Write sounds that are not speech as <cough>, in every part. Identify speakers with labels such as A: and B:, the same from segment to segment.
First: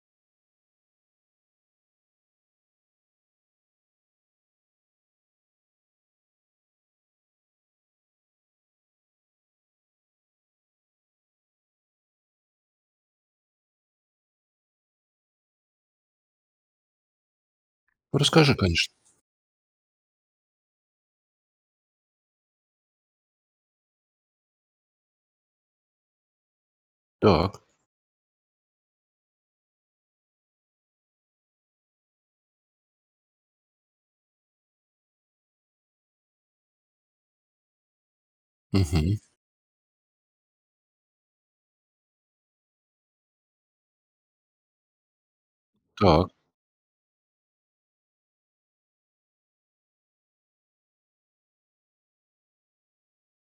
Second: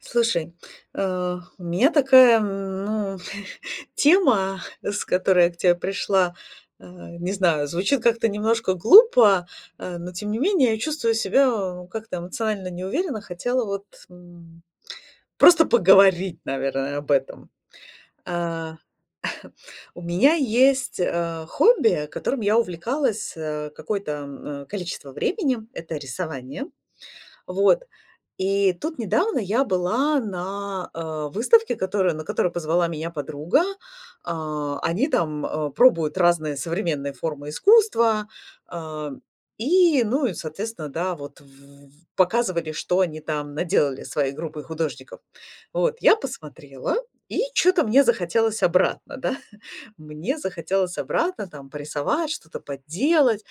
A: Слушай, у меня такая, ну, <laughs> тема, с которой я к тебе пришла, э, не знаю, звучит как-то немножко глупо, но тем не менее я чувствую себя ну, как-то эмоционально неуверенно, хотела вот просто поговорить, наверное, об этом.
B: Расскажи,
A: А,
B: конечно.
A: У меня есть хобби, которым я увлекалась какое-то количество времени, это рисование.
B: Так.
A: Вот. И тут недавно я была на, выставке, которую на которую позвала меня подруга. Они там, пробуют разные современные формы искусства,
B: Мгм.
A: а, ну и, соответственно, да, вот в показывали, что они там наделали своей группой художников. Вот, я
B: Так.
A: посмотрела, и что то мне захотелось обратно, да. <laughs> Мне захотелось обратно там порисовать, что-то подделать.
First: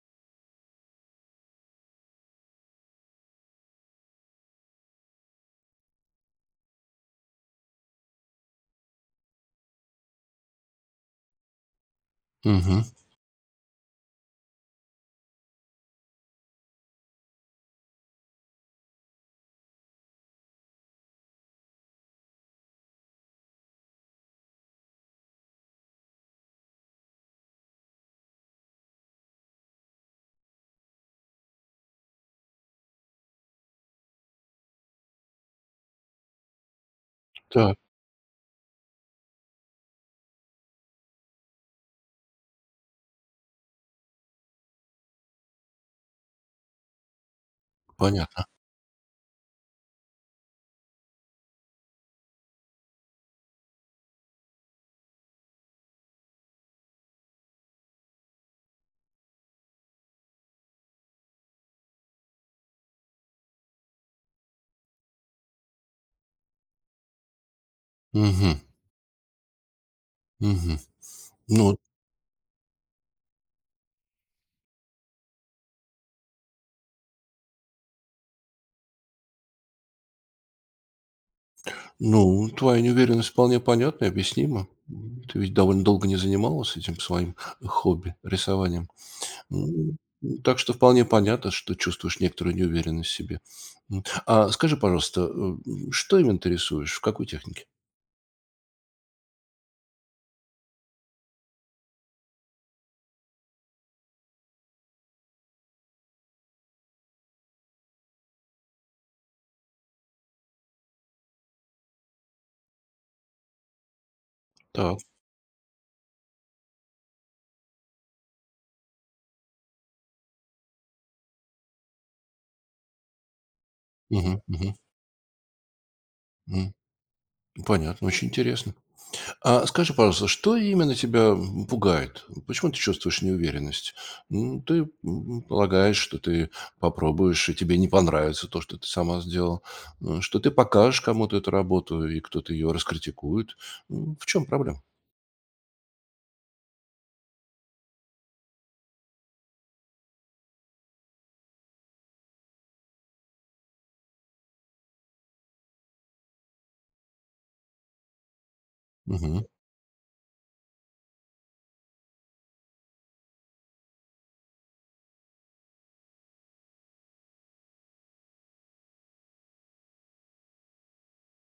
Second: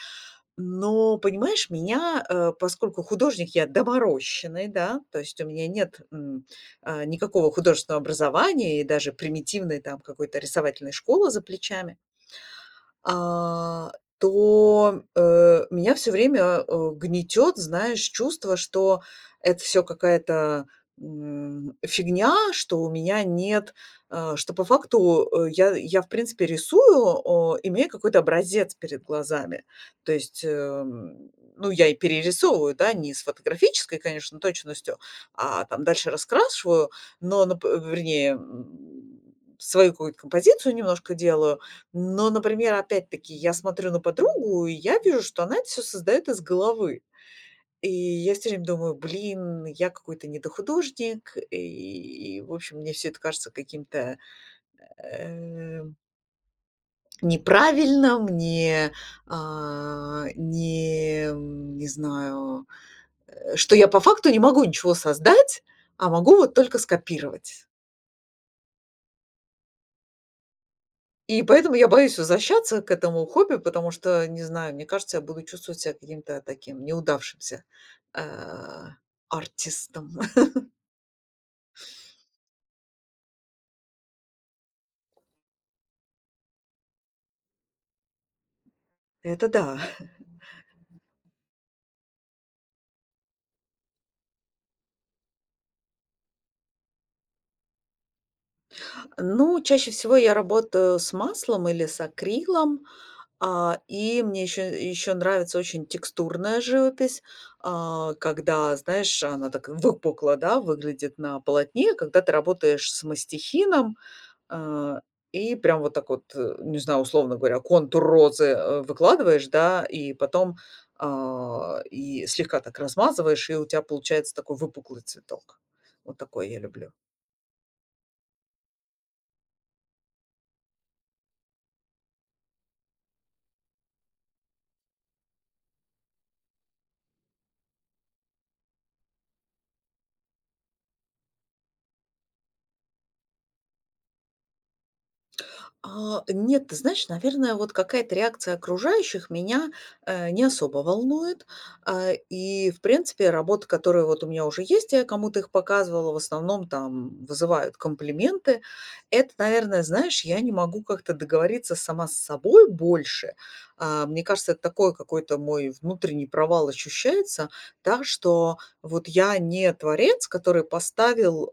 A: Но, понимаешь, меня, поскольку художник я доморощенный, да, то есть у меня нет никакого художественного образования и даже примитивной там какой-то рисовательной школы за плечами,
B: Мгм.
A: а, то меня все время, гнетет, знаешь, чувство, что это все какая-то, фигня, что у меня нет, что по факту, э, я, в принципе, рисую, имея какой-то образец перед глазами. То есть, ну, я и перерисовываю, да, не с фотографической, конечно, точностью, а там дальше раскрашиваю, но, нап
B: Так.
A: вернее, свою какую-то композицию немножко делаю, но, например, опять-таки, я смотрю на подругу, и я вижу, что она это все создает из головы. И я
B: Понятно.
A: все время думаю: "Блин, я какой-то недохудожник". В общем, мне все это кажется каким-то, э, неправильным, не, а, не, м, не знаю, что я по факту не могу ничего создать, а могу вот только скопировать.
B: Мгм. Мгм.
A: И поэтому
B: Ну
A: я боюсь возвращаться к этому хобби, потому что, не знаю, мне кажется, я буду чувствовать себя каким-то таким неудавшимся, э, артистом. <laughs>
B: ну, твоя неуверенность вполне понятна и объяснима. Ты ведь довольно долго не занималась этим своим хобби- рисованием.
A: Это да.
B: М, так что вполне понятно, что чувствуешь некоторую неуверенность в себе. А скажи, пожалуйста, что именно ты рисуешь? В какой технике?
A: Ну, чаще всего я работаю с маслом или с акрилом, и мне еще нравится очень текстурная живопись, когда, знаешь, она так выпукла, да, выглядит на полотне, когда ты работаешь с мастихином,
B: Так.
A: А, и прям вот так вот, не знаю, условно говоря, контур розы, выкладываешь, да, и потом, и слегка так размазываешь, и у тебя получается
B: Мгм.
A: такой
B: Мгм.
A: выпуклый цветок. Вот такой я
B: М.
A: люблю.
B: Понятно, очень интересно. А скажи, пожалуйста, что именно тебя пугает? Почему ты чувствуешь неуверенность? Ты полагаешь, что ты попробуешь, и тебе не понравится то, что ты сама сделал? Что ты покажешь кому-то эту работу, и кто-то ее раскритикует? В чем проблема?
A: Нет, ты знаешь, наверное, вот какая-то реакция окружающих меня, не особо волнует. В принципе, работы, которые вот у меня уже есть, я кому-то их показывала, в основном там вызывают комплименты. Это,
B: Мгм.
A: наверное, знаешь, я не могу как-то договориться сама с собой больше. Мне кажется, это такой какой-то мой внутренний провал ощущается, так что вот я не творец, который поставил,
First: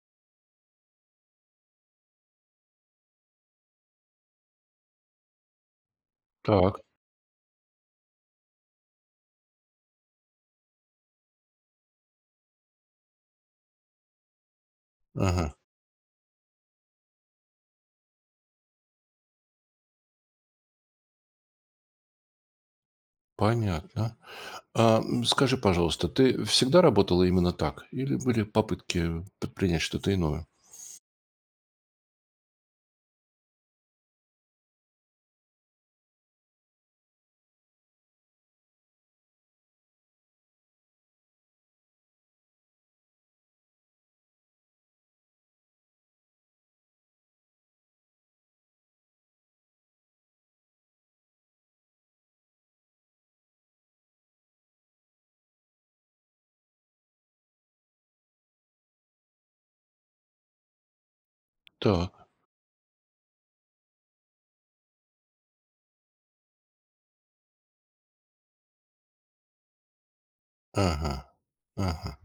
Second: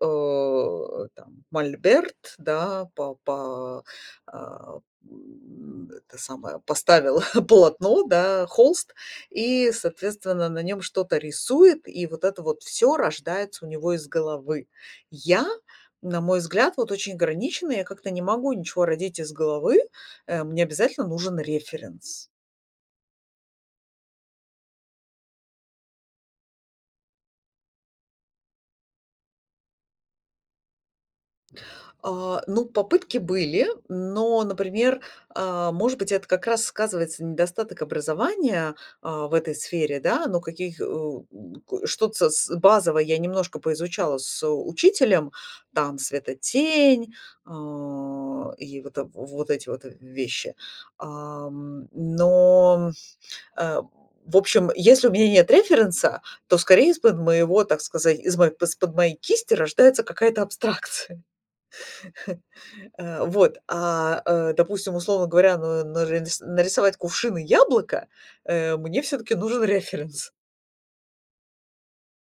A: там мольберт, да, а, это самое,
B: Так.
A: поставил <laughs> полотно, да, холст, и, соответственно, на нем что-то рисует, и вот это вот все рождается у него из головы. Я,
B: Ага.
A: на мой взгляд, вот очень ограничена, я как-то не могу ничего родить из головы, мне обязательно нужен референс.
B: Понятно. Скажи, пожалуйста, ты всегда работала именно так? Или были попытки предпринять что-то иное?
A: Ну, попытки были, но, например, может быть, это как раз сказывается недостаток образования, в этой сфере, да, но каких, э, к что-то с базовое я немножко поизучала с учителем, там светотень, и вот, вот эти вот вещи. Ам, но, э, в общем, если у меня нет референса, то скорее из-под моего, так сказать, из моей из-под моей кисти рождается какая-то абстракция.
B: Так.
A: Допустим, условно говоря, ну, нарисовать кувшины яблоко, мне все таки нужен референс.
B: Ага. Ага.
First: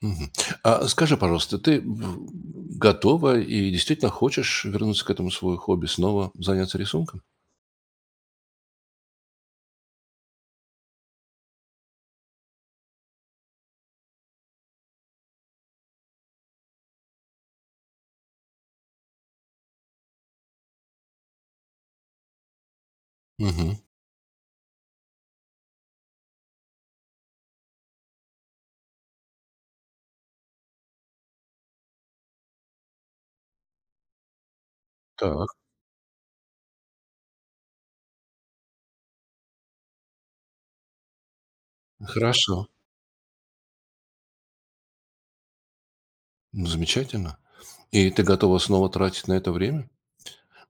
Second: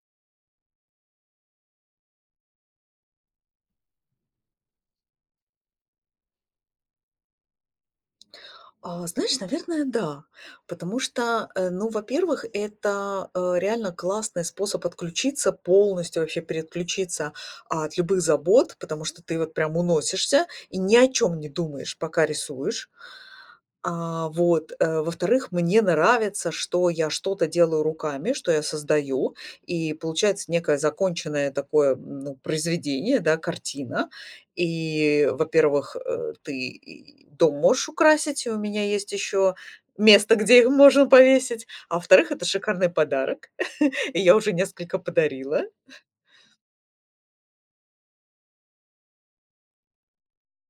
B: Мгм. А скажи, пожалуйста, ты в готова и действительно хочешь вернуться к этому свое хобби, снова заняться рисунком?
A: Знаешь, наверное, да. Потому что, ну, во-первых, это, реально классный способ отключиться, полностью вообще переключиться от любых забот, потому что ты вот прям уносишься и ни о чем не думаешь, пока рисуешь.
B: Мгм.
A: Во-вторых, мне нравится, что я что-то делаю руками, что я создаю, и получается некое законченное такое, ну, произведение, да, картина. И,
B: Так,
A: во-первых, ты и дом можешь украсить, и у меня есть еще место, где их можно повесить. А во-вторых, это
B: хорошо,
A: шикарный подарок, <laughs> и я уже несколько подарила.
B: ну, замечательно. И ты готова снова тратить на это время?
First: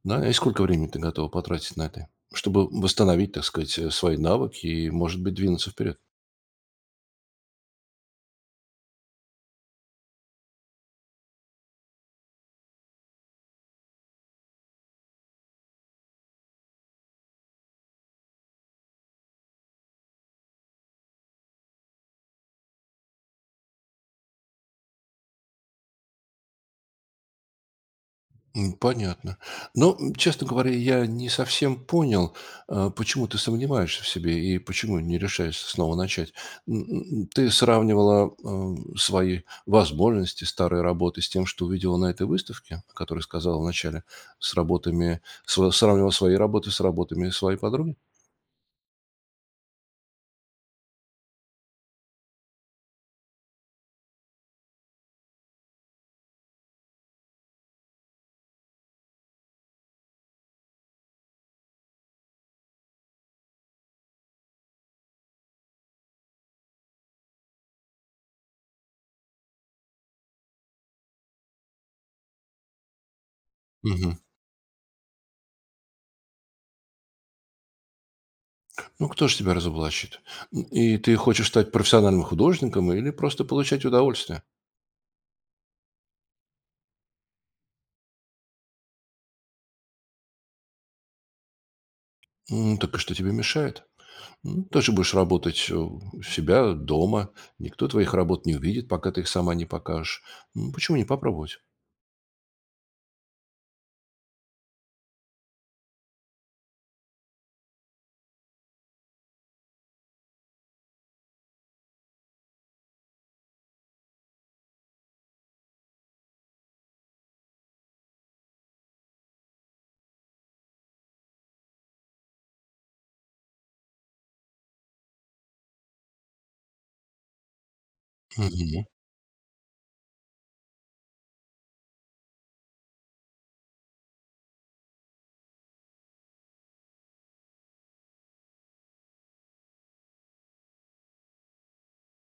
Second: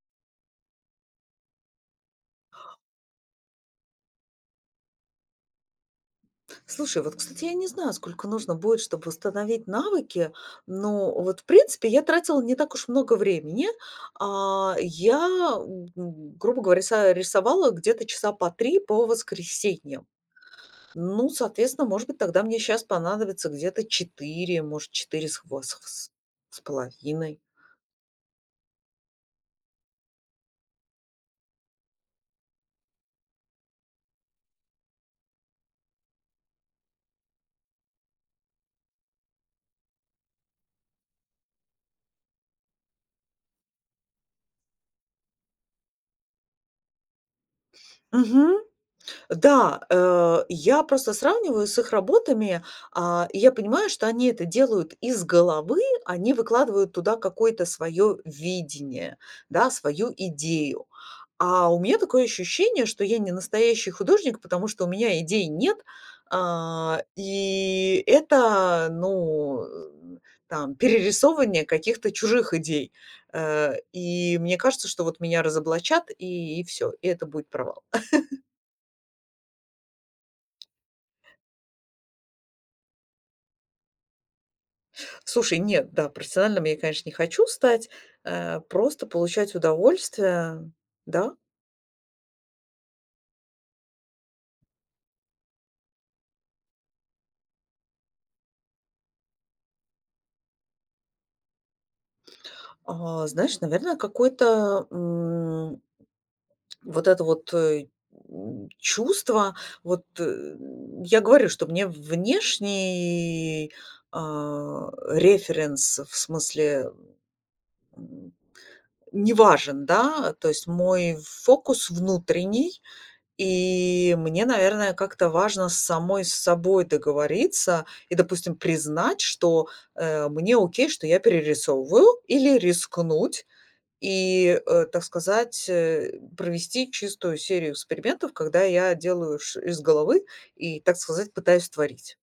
B: Да, и сколько времени ты готова потратить на это, чтобы восстановить, так сказать, свои навыки и, может быть, двинуться вперед?
A: Слушай, вот, кстати, я не знаю, сколько нужно будет, чтобы установить навыки, но вот, в принципе, я тратила не так уж много времени. А, я, Грубо говоря, рисовала где-то часа по три по воскресеньям. Ну, соответственно, может быть, тогда мне сейчас понадобится где-то четыре, может, четыре с половиной.
B: М, понятно. Но, честно говоря, я не совсем понял, почему ты сомневаешься в себе и почему не решаешься снова начать. М, м, ты сравнивала свои возможности старой работы с тем, что увидела на этой выставке, о которой сказала вначале, с работами, сравнивала свои работы с работами своей подруги?
A: Мгм. Да, я просто сравниваю с их работами, и я понимаю, что они это делают из головы, они выкладывают туда какое-то свое видение, да, свою идею. А у меня такое ощущение, что я не настоящий художник, потому что у меня идей нет, и это, перерисовывание каких-то чужих идей.
B: Мгм.
A: И мне кажется, что вот меня разоблачат, и все, и это будет провал.
B: Ну, кто же тебя разоблачит? И ты хочешь стать профессиональным художником или просто получать удовольствие?
A: Слушай, нет, да, профессиональным я, конечно, не хочу стать, просто получать удовольствие, да.
B: М, так и что тебе мешает? М, тоже будешь работать у себя дома. Никто твоих работ не увидит, пока ты их сама не покажешь. М, почему не попробовать?
A: Знаешь, наверное, какое-то, вот это вот, э, чувство, вот, э, я говорю, что мне внешний, референс, в смысле, м, не важен, да, то есть мой фокус внутренний. И мне, наверное, как-то важно с самой с собой договориться и, допустим,
B: Мгм.
A: признать, что, мне окей, что я перерисовываю, или рискнуть и, так сказать, провести чистую серию экспериментов, когда я делаю ш из головы и, так сказать, пытаюсь творить.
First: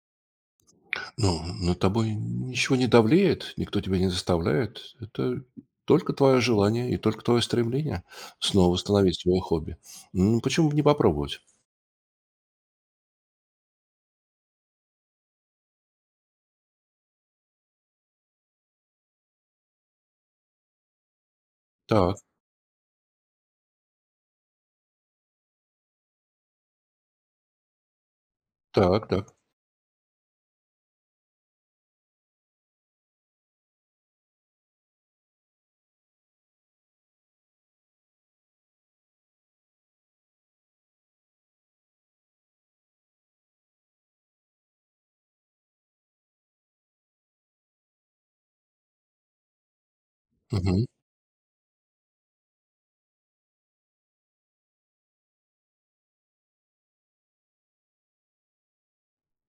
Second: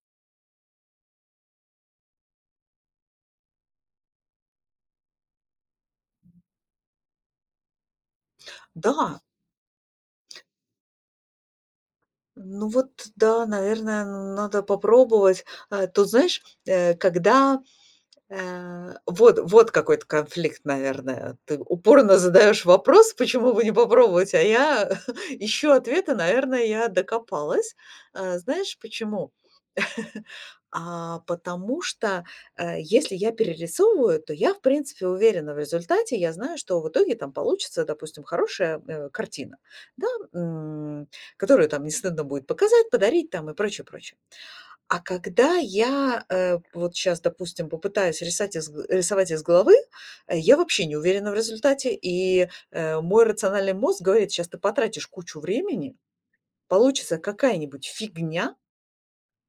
B: Ну, над тобой ничего не давлеет, никто тебя не заставляет. Это только твое желание и только твое стремление снова восстановить
A: Да,
B: свое хобби. М, почему бы не попробовать?
A: ну вот да, наверное, надо попробовать. Э, тут знаешь, э, когда Э, вот вот какой-то конфликт, наверное. Ты
B: Так,
A: упорно задаешь вопрос: "Почему бы не попробовать?" А я <laughs> ищу ответы. Наверное, я докопалась. Знаешь
B: так,
A: почему?
B: так.
A: Потому что, если я перерисовываю, то я, в принципе, уверена в результате. Я знаю, что в итоге там получится, допустим, хорошая, картина, да, м, которую там не стыдно будет показать, подарить там и прочее, прочее. А когда я, вот сейчас, допустим, попытаюсь рисать из г рисовать из головы, я
B: Мгм.
A: вообще не уверена в результате, и, мой рациональный мозг говорит: сейчас ты потратишь кучу времени, получится какая-нибудь фигня,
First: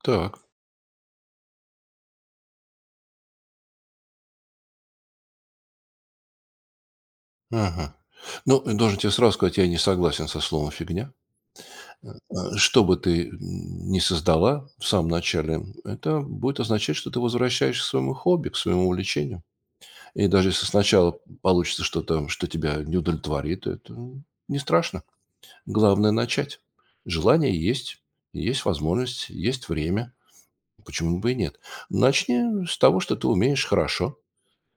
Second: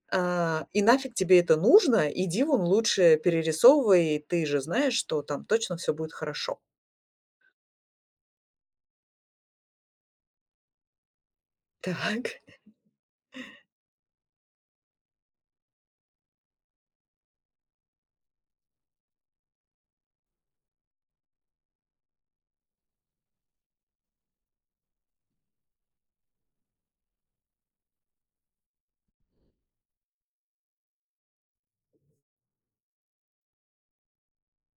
B: Так.
A: и нафиг тебе это нужно. Иди вон лучше перерисовывай, ты же знаешь, что там точно все будет хорошо".
B: Ага. Ну, должен тебе сразу сказать, я не согласен со словом «фигня».
A: <laughs>
B: Э,
A: Так.
B: а что бы ты н ни создала в самом начале, это будет означать, что ты возвращаешься к своему хобби, к своему увлечению. И даже если сначала получится что-то, что тебя не удовлетворит, это не страшно. Главное- начать. Желание есть, есть возможность, есть время. Почему бы и нет? Начни с того, что ты умеешь хорошо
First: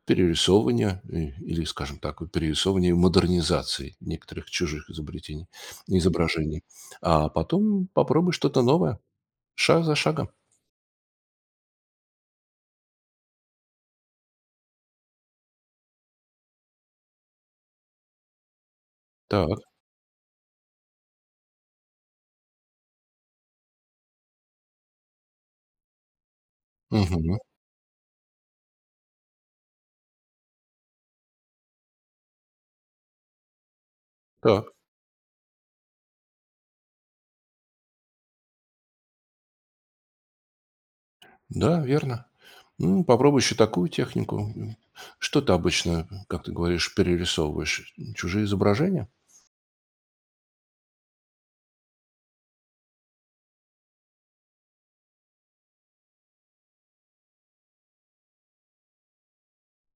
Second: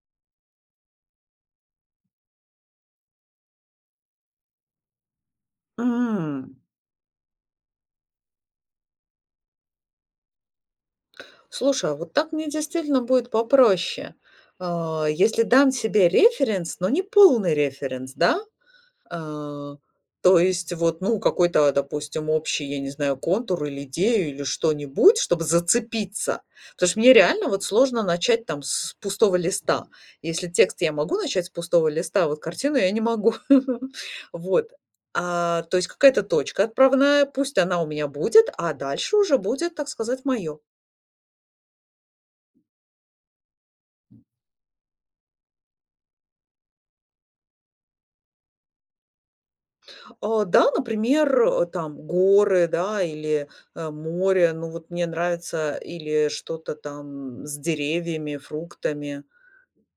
B: перерисовывания и или, скажем так, вот перерисовывания и модернизации некоторых чужих изобретений,
A: М.
B: изображений. А потом попробуй что-то новое, шаг за шагом.
A: Слушай, а вот так мне действительно будет попроще. Если дам себе референс, но не полный референс, да?
B: Так,
A: Э, То есть вот, ну, какой-то, допустим, общий, я не знаю, контур или идею, или что-нибудь, чтобы зацепиться. Потому что мне
B: мгм,
A: реально вот сложно начать там с пустого листа. Если текст я могу начать с пустого листа, а вот картину я не могу. <laughs>
B: так,
A: Вот. То есть какая-то точка отправная, пусть она у меня будет, а дальше уже будет, так сказать, мое.
B: да, верно. Ну, попробуй еще такую технику. М, что ты обычно, как ты говоришь, перерисовываешь? Чужие изображения?
A: Да, например, там горы, да, или, море. Ну, вот мне нравится или что-то там с деревьями, фруктами.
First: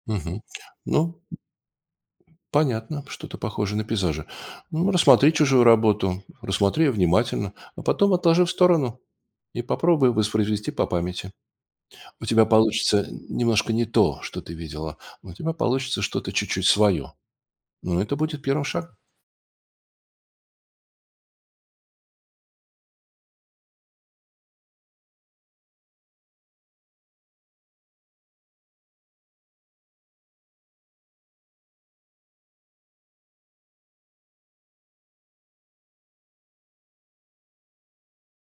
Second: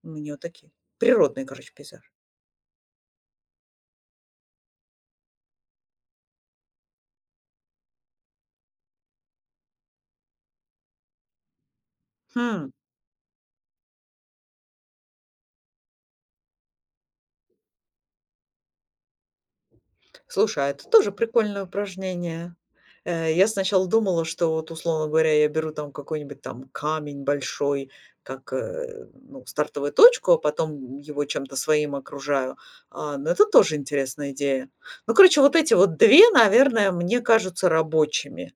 A: У меня вот
B: Мгм.
A: такие
B: Ну,
A: природный, короче, пейзаж.
B: понятно, что-то похоже на пейзажи. Ну, рассмотри чужую работу, рассмотри ее внимательно, а потом отложи в сторону и попробуй воспроизвести по памяти. У тебя
A: Хм.
B: получится немножко не то, что ты видела. Но у тебя получится что-то чуть-чуть свое. Ну, это будет первым шагом.
A: Слушай, а это тоже прикольное упражнение. Я сначала думала, что вот, условно говоря, я беру там какой-нибудь там камень большой, как, ну, стартовую точку, а потом его чем-то своим окружаю. Ну, это тоже интересная идея. Ну, короче, вот эти вот 2, наверное, мне кажутся рабочими.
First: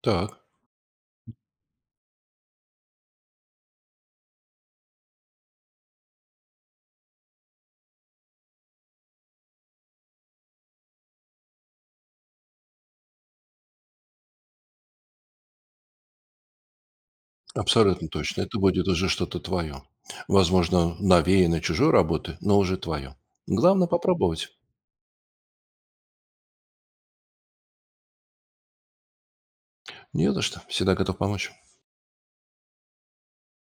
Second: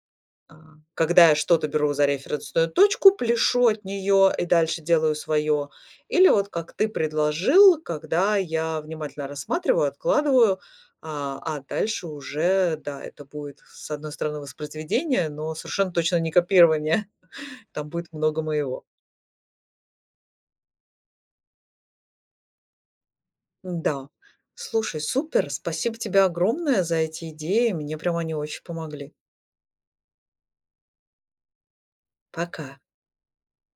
B: Так,
A: А, Когда я что-то беру за референсную точку, пляшу от нее и дальше делаю свое. Или вот как ты предложил, когда я внимательно рассматриваю, откладываю, а дальше уже, да, это будет, с одной стороны, воспроизведение, но совершенно точно не копирование. <laughs> Там
B: абсолютно
A: будет
B: точно.
A: много
B: Это
A: моего.
B: будет уже что-то твое. Возможно, навеяно чужой работы, но уже твое. Главное
A: Да.
B: попробовать.
A: Слушай, супер. Спасибо тебе огромное за эти идеи. Мне прям они очень помогли.
B: Не за что. Всегда готов помочь.
A: Пока.